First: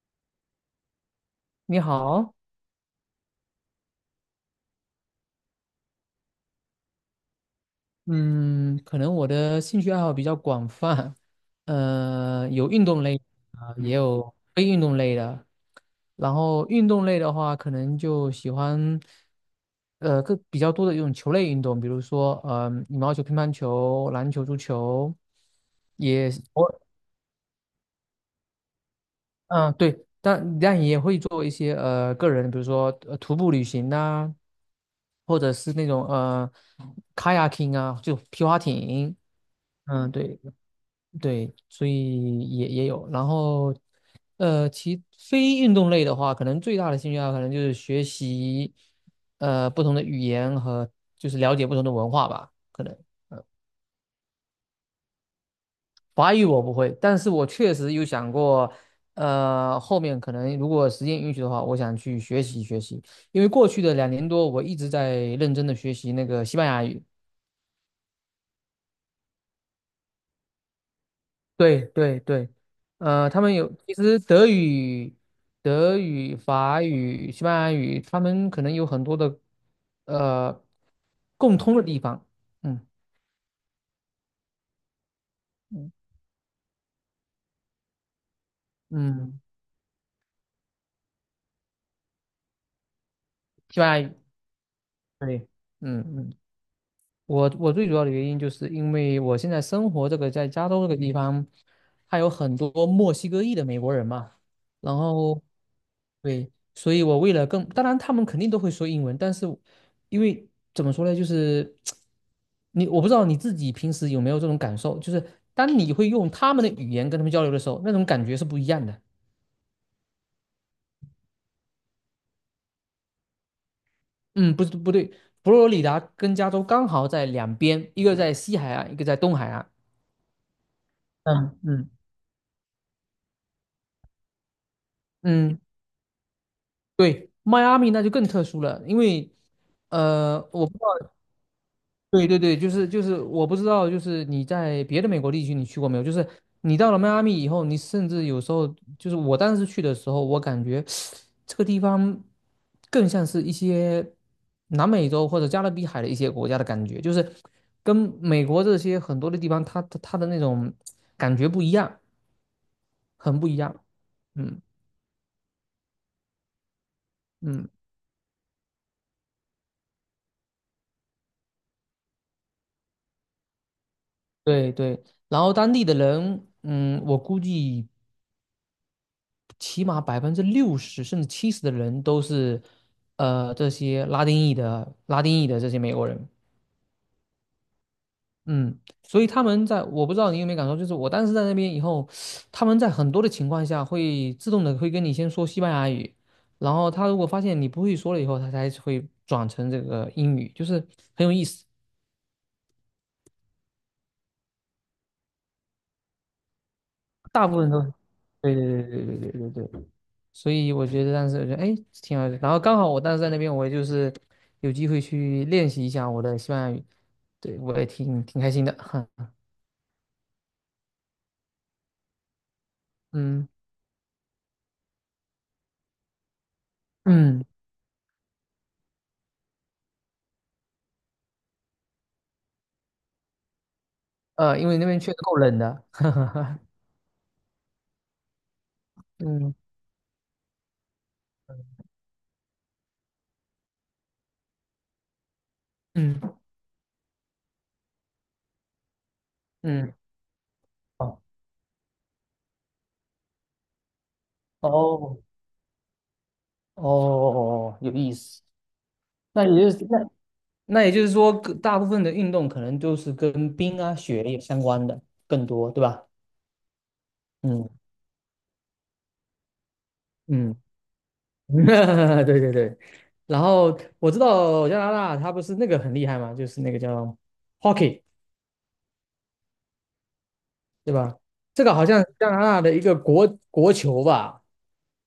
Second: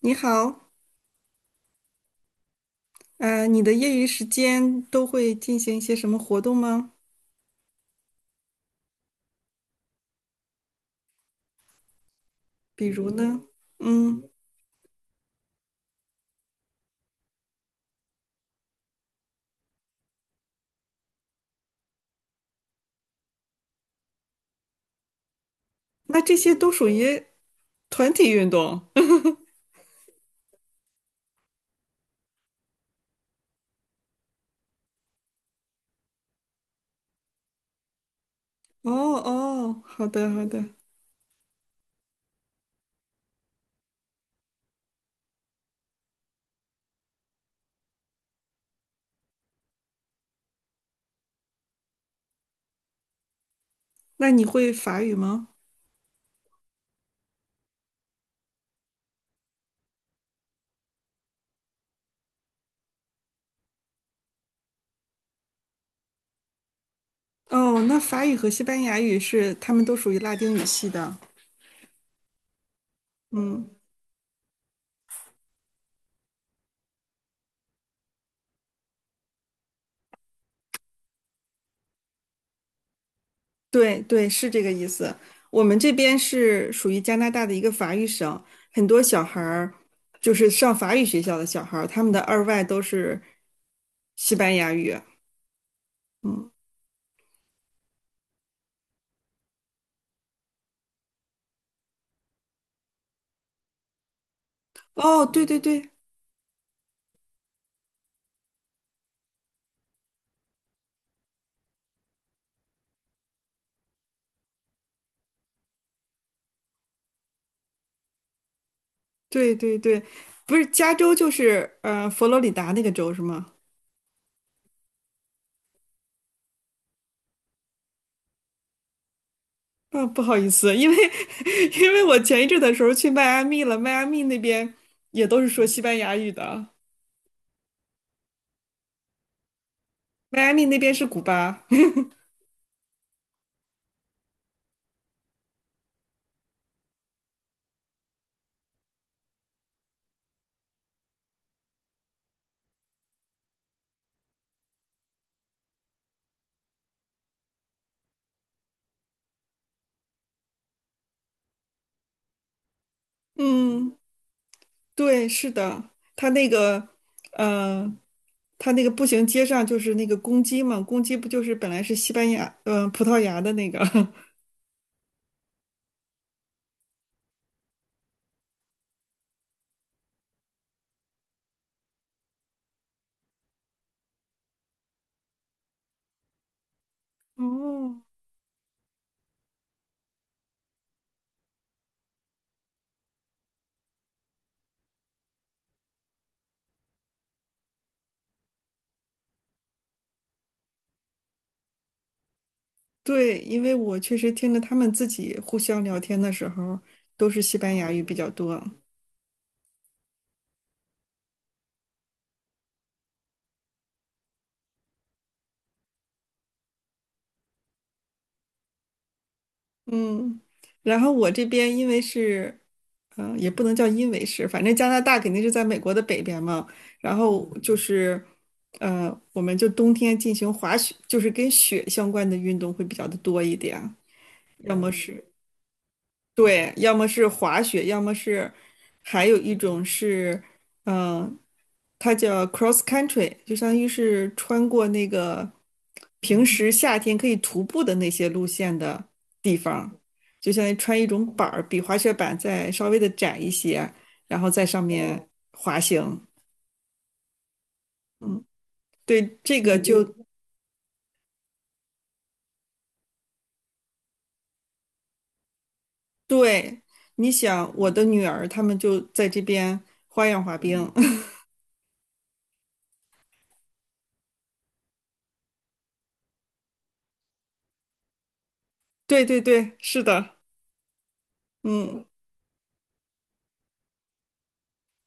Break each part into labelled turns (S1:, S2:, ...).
S1: 你好，
S2: 你好，
S1: 你的业余时间都会进行一些什么活动吗？
S2: 嗯，可能我的兴趣爱好比较广泛，有运
S1: 比
S2: 动
S1: 如
S2: 类的
S1: 呢？
S2: 啊，也
S1: 嗯，
S2: 有非运动类的。然后运动类的话，可能就喜欢，更比较多的一种球类运动，比如说，羽毛球、乒乓球、篮球、足球，
S1: 那
S2: 也
S1: 这些都
S2: 我，
S1: 属于团体运动。
S2: 嗯，对，但也会做一些个人，比如说徒步旅行呐、或者是那种kayaking 啊，就皮划
S1: 哦
S2: 艇，
S1: 哦，好
S2: 嗯，
S1: 的
S2: 对。
S1: 好的。
S2: 对，所以也有。然后，其非运动类的话，可能最大的兴趣爱好可能就是学习，不同的语言和就是了解不同的文化吧。可能
S1: 那你会法语吗？
S2: 法语我不会，但是我确实有想过，后面可能如果时间允许的话，我想去学习学习。因为过去的2年多，我一直在认真的学习那个西班牙语。
S1: 哦，那法语和西班牙语是，他们都属于拉丁语系的。
S2: 对对对，他们
S1: 嗯，
S2: 有，其实德语、法语、西班牙语，他们可能有很多的呃共通的地方。嗯
S1: 对对，是这个意思。我们
S2: 嗯
S1: 这边是属于加拿大的一个法语省，很多小孩
S2: 嗯，
S1: 儿就是上法语学校的小孩儿，他们的二外都是
S2: 西班牙语，
S1: 西班牙语。
S2: 对，嗯嗯，
S1: 嗯。
S2: 我最主要的原因就是因为我现在生活这个在加州这个地方。还有很多墨西哥裔的美国人嘛，然
S1: 哦，
S2: 后
S1: 对对对
S2: 对，所以我为了更，当然他们肯定都会说英文，但是因为怎么说呢，就是我不知道你自己平时有没有这种感受，就是当你会用他们的语言跟他们交流的时候，那种感觉是不一样的。
S1: 对对对，不是加州就是佛罗里达那个州是吗？
S2: 嗯，不对，佛罗里达跟加州刚好在两边，一个在西海岸，一个在东海岸。
S1: 啊、不好意思，因为
S2: 嗯 嗯
S1: 因为我前一阵的时候去迈阿密了，迈阿密那边也都是
S2: 嗯，
S1: 说西班牙语的，
S2: 对，迈阿密那就更特殊了，因为呃，
S1: 迈阿密
S2: 我
S1: 那边是古巴。
S2: 对对对，就是，我不知道，就是你在别的美国地区你去过没有？就是你到了迈阿密以后，你甚至有时候就是我当时去的时候，我感觉这个地方更像是一些南美洲或者加勒比海的一些国家的感觉，就是跟美国这些很多的地方，它的那种感觉不一样，很不一样。
S1: 嗯，
S2: 嗯
S1: 对，是的，他那个，
S2: 嗯，
S1: 呃，他那个步行街上就是那个公鸡嘛，公鸡不就是本来是西班牙，嗯，葡萄牙的那个？
S2: 对对。然后当地的人，我估计。起码60%甚至70的人都是，这些拉丁裔的这些美国人，
S1: 哦，
S2: 嗯，所以他们在我不知道你有没有感受，就是我当时在那边以后，他们在很多的情况下会自动的会跟你先说西班牙语，然后他如果发现你不会说了以后，他才会转成这个英语，就是很有意思，
S1: 对，因为我确实听着他们自己互相聊天的时候，都是
S2: 大
S1: 西
S2: 部分
S1: 班
S2: 都，
S1: 牙语比较
S2: 对
S1: 多。
S2: 对对对对对对对。所以我觉得哎挺好的，然后刚好我当时在那边，我也就是有机会去练习一下我的西班牙语，对我也挺开心的，
S1: 嗯，然后我这边因为是，嗯、
S2: 嗯
S1: 也不能叫因为是，反正加拿大肯定是在美国的北边嘛。然
S2: 嗯
S1: 后就是，我们就冬天进行滑雪，就是跟雪相关的运动会比较的多一点，
S2: 因
S1: 要
S2: 为那
S1: 么
S2: 边确实
S1: 是
S2: 够冷的，
S1: 对，要么是滑雪，要么是还有一
S2: 嗯
S1: 种是，嗯、它叫 cross country，就相当于是穿过那个
S2: 嗯
S1: 平时夏天可以徒步的那些路线的，
S2: 嗯，
S1: 就相当于穿一
S2: 哦
S1: 种板儿，比滑雪板再稍微的窄一些，然后在上
S2: 哦
S1: 面滑行。
S2: 哦，哦有意思。
S1: 嗯，对，
S2: 那
S1: 这
S2: 也就
S1: 个
S2: 是那
S1: 就嗯
S2: 那也就是说，各大部分的运动可能都是跟冰啊雪也相关的更多，对吧？
S1: 对。你
S2: 嗯
S1: 想，我的女儿她们就在这边花样滑
S2: 嗯。
S1: 冰。
S2: 对对对，然后我知道加拿大它不是那个很厉害嘛，就是那个叫 hockey，
S1: 对对对，是的，
S2: 对吧？这个好像
S1: 嗯。
S2: 是加拿大的一个国球吧？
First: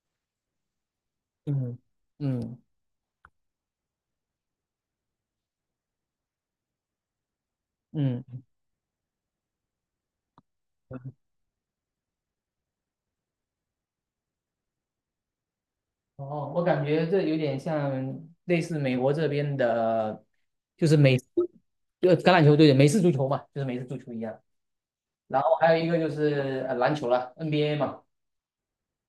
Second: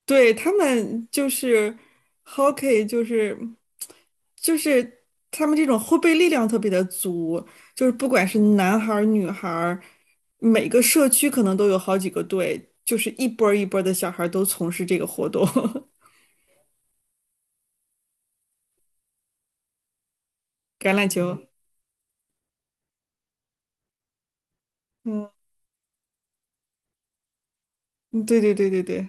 S1: 对，他们就是
S2: 嗯嗯
S1: hockey，就是他们这种后备力量特别的足，就是不管是
S2: 嗯。
S1: 男孩儿女孩儿，每个社区可能都有好几个队，就是一波儿一波儿的小孩儿都从事这个活动，
S2: 哦，我感觉这有点像类似美国这边的，就
S1: 橄
S2: 是
S1: 榄
S2: 美式
S1: 球。
S2: 就橄榄球队的美式足球嘛，就是美式足球一样。
S1: 嗯，
S2: 然后还有一个就是篮球了，NBA 嘛，
S1: 嗯对对对对对，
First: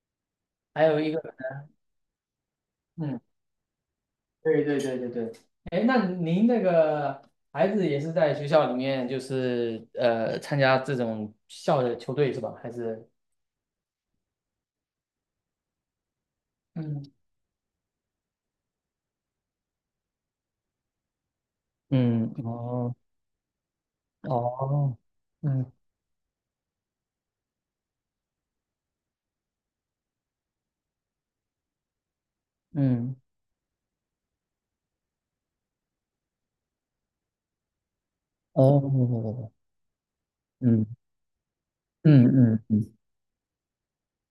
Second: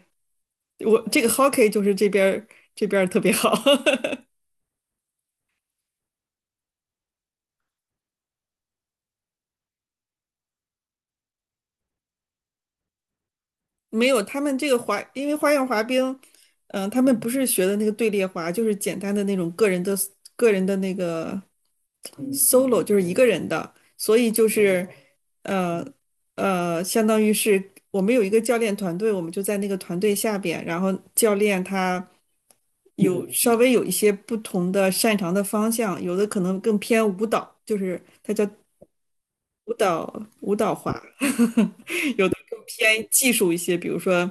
S2: 还有
S1: 我
S2: 一个
S1: 这个 hockey 就是这边儿特
S2: 嗯
S1: 别好。
S2: 对对对对对，哎，那您那个孩子也是在学校里面，就是参加这种校的球队是吧？还是
S1: 没有，他们这个滑，因为花样滑冰，嗯、他
S2: 嗯
S1: 们不是学的那个队列滑，就是简单的那种个人的那个
S2: 嗯，
S1: solo，就
S2: 哦
S1: 是一个人的，所以就是，
S2: 哦，嗯
S1: 呃相当于是我们有一个教练团队，我们就在那个团队下边，然后教练他
S2: 嗯
S1: 有稍微有一些不同的擅长的方向，有的可能更偏舞蹈，就是他叫
S2: 哦，
S1: 舞蹈
S2: 嗯
S1: 滑，
S2: 嗯嗯嗯
S1: 偏技术一些，比如说，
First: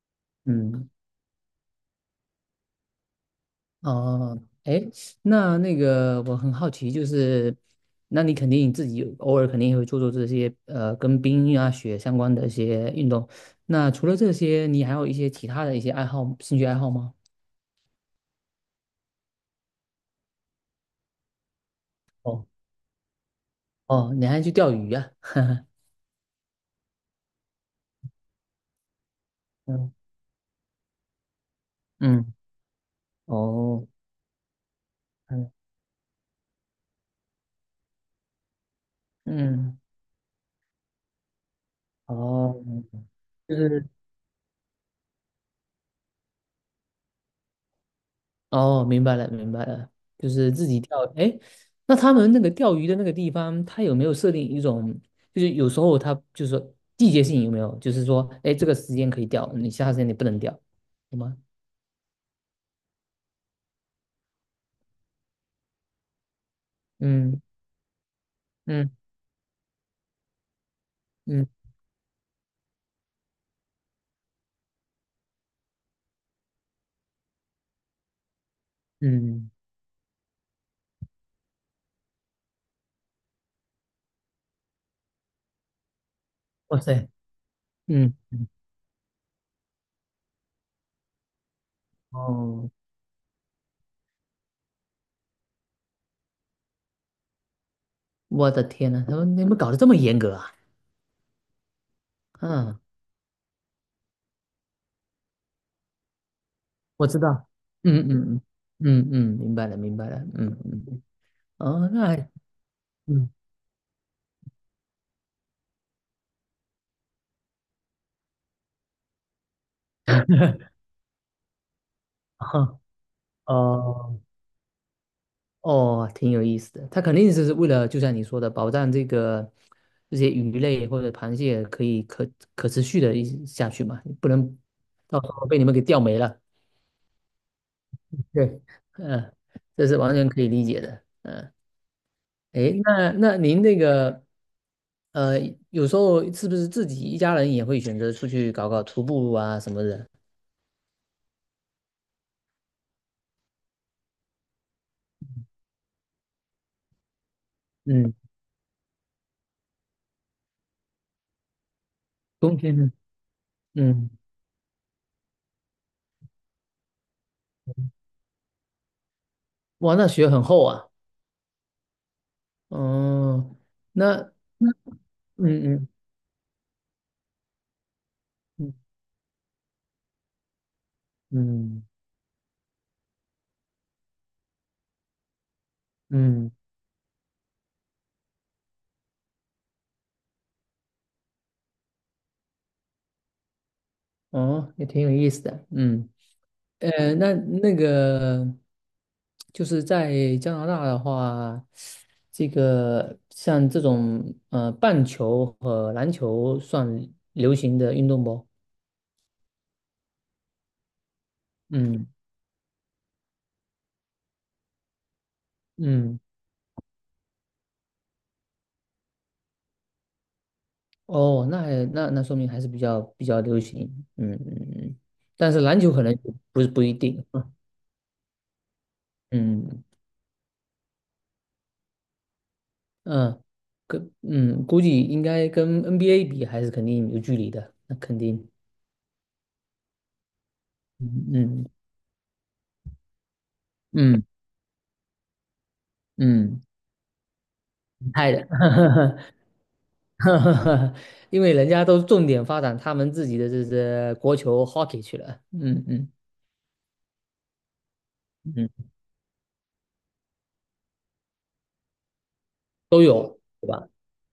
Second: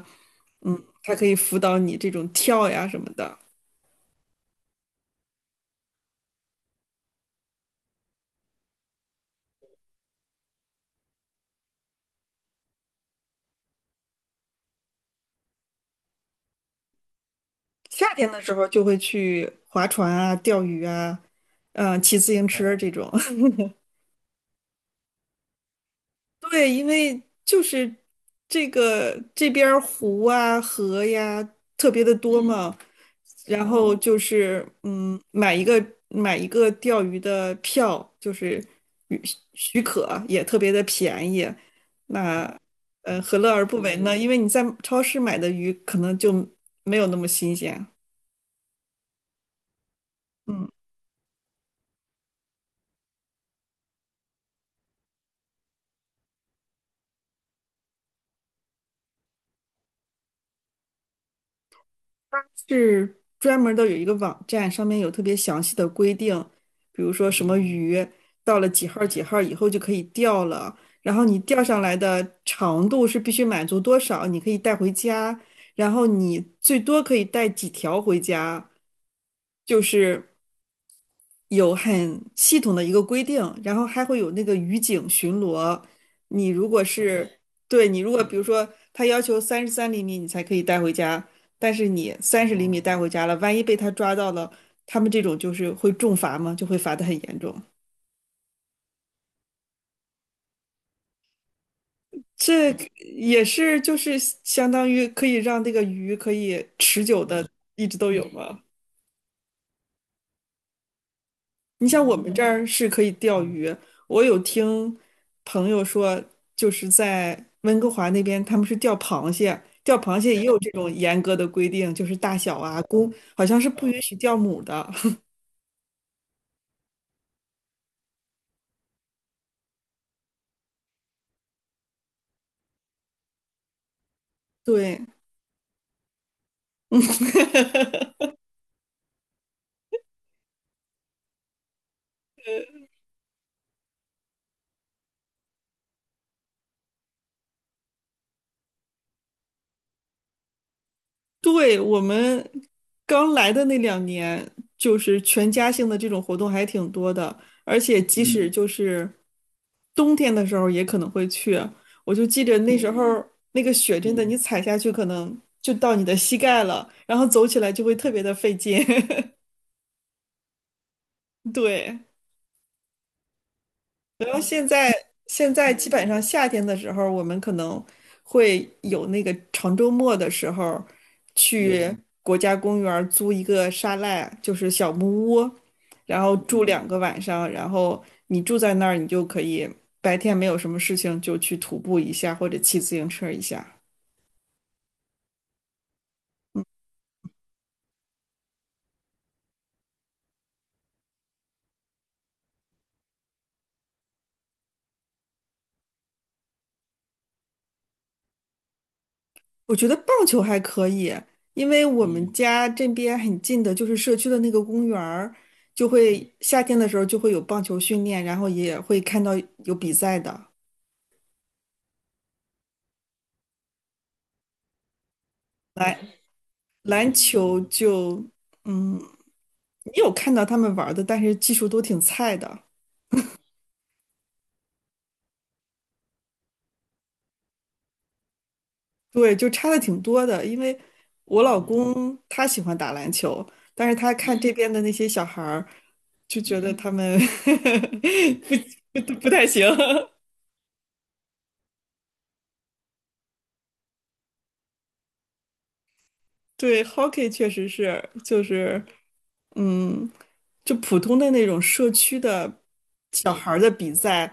S1: 嗯，
S2: 嗯，
S1: 它可以辅导你这种跳呀什么的。
S2: 哦，哎，那那个我很好奇，就是那你肯定自己偶尔肯定也会做做这些跟冰啊雪相关的一些运动，那除了这些，你还有一些其他的一些爱好、兴趣爱好吗？
S1: 夏天的时候就会去划船啊、钓鱼啊，嗯、骑自
S2: 哦
S1: 行车这种。
S2: 哦，你还去钓鱼呀、
S1: 对，因为就是这个这边儿
S2: 嗯
S1: 湖啊、河呀特别的
S2: 嗯，
S1: 多嗯嘛，然
S2: 哦，
S1: 后就是嗯，
S2: 嗯
S1: 买一个钓鱼的票，就是许
S2: 嗯，
S1: 许可也特别的便宜。那
S2: 哦，
S1: 何乐
S2: 就
S1: 而不
S2: 是
S1: 为呢？因为你在超市买的鱼可能就没有那么新鲜。
S2: 哦，明白了明白了，就是
S1: 嗯。
S2: 自己钓。哎，那他们那个钓鱼的那个地方，他有没有设定一种，就是有时候他就是说季节性有没有，就是说，哎，这个时间可以钓，你其他时间你不能钓，有吗？
S1: 是专门的有一个网站，上面有特别详细的规定，比如说
S2: 嗯
S1: 什么鱼到了几
S2: 嗯
S1: 号儿几号儿以后就可以钓了，然后你
S2: 嗯
S1: 钓上来的长度是必须满足多少，你可以带回家，然后你最多可以带几条回家，
S2: 嗯，
S1: 就是。有很系统的一个规定，然后还会有那个渔警巡逻。你如
S2: 哇
S1: 果
S2: 塞，
S1: 是，对，你如
S2: 嗯
S1: 果比如
S2: 嗯，
S1: 说他要求33厘米你才可以带回家，但是你三十厘
S2: 哦，
S1: 米带回家了，万一被他抓到了，他们这种就是会重罚嘛，就会罚的很严重。
S2: 我的天呐，你们搞得这么严格啊？
S1: 这
S2: 嗯
S1: 嗯也是就是相当于可以让这个鱼可以持
S2: 我知
S1: 久的
S2: 道，
S1: 一直
S2: 嗯
S1: 都有
S2: 嗯嗯
S1: 吗？
S2: 嗯嗯，明白了明白了，嗯嗯，
S1: 你
S2: 哦，那
S1: 像我
S2: 还
S1: 们这儿是可以
S2: 嗯
S1: 钓鱼，我有听朋友说，就是在温哥华那边，他们是钓螃蟹，钓螃蟹也有这种严格的规定，就是大小
S2: 哈
S1: 啊，公好像是不允许
S2: 哦
S1: 钓母的。
S2: 哦，挺有意思的。他肯定是为了，就像你说的，保障这些鱼类或者螃蟹可以可持续的一下去嘛，不能
S1: 对，
S2: 到时候被你们给钓没了。
S1: 嗯，
S2: 对，嗯，这是完全可以理解的。嗯，诶，那您那个呃，有时候是不是自己一家人也会选择出去搞搞徒步啊什么的？
S1: 对，我们刚来的那2年，就是全家性的这种活动还挺多的，而且
S2: 嗯。
S1: 即使嗯就是冬天的时候也可能会去啊。我就记
S2: 冬
S1: 着
S2: 天
S1: 那时
S2: 呢？
S1: 候那个雪
S2: 嗯，
S1: 真的，你踩下去可能就到你的膝盖了，然后走起来就会特别的费劲。
S2: 哇，那雪很厚啊，
S1: 对，
S2: 哦，那，
S1: 然后
S2: 嗯
S1: 现在
S2: 嗯
S1: 基本上夏天的时候，我们可能会
S2: 嗯
S1: 有那个长周末的时候
S2: 嗯
S1: 去国家公园儿租一个沙赖，就是小木屋，然后
S2: 嗯，
S1: 住2个晚上，然后你住在那儿，你就可以白天没有什么事情就去徒步一下或者骑自行车一下。
S2: 哦，也挺有意思的，嗯，那那个就是在加拿大的话，这个像这种棒球和篮球算流行的运动不？
S1: 我觉得棒球还可以，因为我
S2: 嗯
S1: 们嗯家这边很近的，就是社区的那个公园儿，就
S2: 嗯，
S1: 会夏天的时候就会有棒球训练，然后也会看到有比赛的。
S2: 哦，那还那说明还是比较流行，嗯嗯嗯，但是篮球可能不一
S1: 篮
S2: 定，嗯。
S1: 球就，嗯，
S2: 嗯
S1: 你有看到他们玩儿的，但是技术都挺菜的，
S2: 嗯，估计应该跟 NBA 比还是肯定有距离的，那肯定，
S1: 对，就差的挺多的。因为我老
S2: 嗯
S1: 公他喜欢打篮球，但是他
S2: 嗯嗯
S1: 看这嗯边的那些小孩儿，就觉
S2: 嗯，
S1: 得嗯他们
S2: 太的，
S1: 不太行。
S2: 因为人家都重点发展他们自己的这国球 hockey 去了，嗯嗯
S1: 对，hockey 确实是，就
S2: 嗯，
S1: 是。嗯，就普通的那种社区的
S2: 都
S1: 小
S2: 有，
S1: 孩儿的比赛，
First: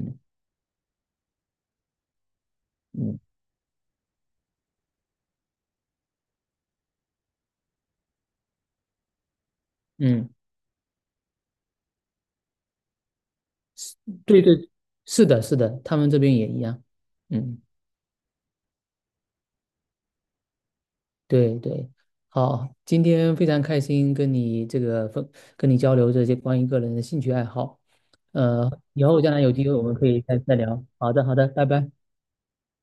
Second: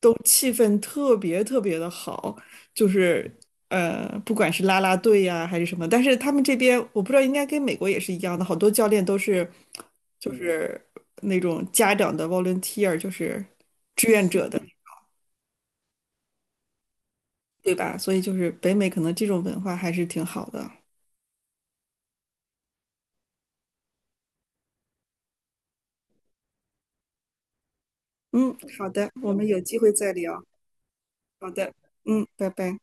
S1: 都气氛特别特别的好，就
S2: 嗯
S1: 是不管是啦啦队呀、还是什么，但是他们这边我不知道，应该跟美国也是一样的，好多教练都是
S2: 嗯，
S1: 就是那种家长的 volunteer，就是
S2: 是
S1: 志愿
S2: 对
S1: 者的，
S2: 对，是的，是的，他们这边也一样，嗯。
S1: 对吧？所以就是北美可能这种文化还是挺好的。
S2: 对对，好，今天非常开心跟你交流这些关于个人的兴趣爱好，
S1: 嗯，好
S2: 以
S1: 的，
S2: 后将
S1: 我
S2: 来
S1: 们
S2: 有
S1: 有
S2: 机会
S1: 机
S2: 我
S1: 会
S2: 们可
S1: 再
S2: 以再
S1: 聊。
S2: 再聊。好的，好的，
S1: 好
S2: 拜
S1: 的，
S2: 拜。
S1: 嗯，拜拜。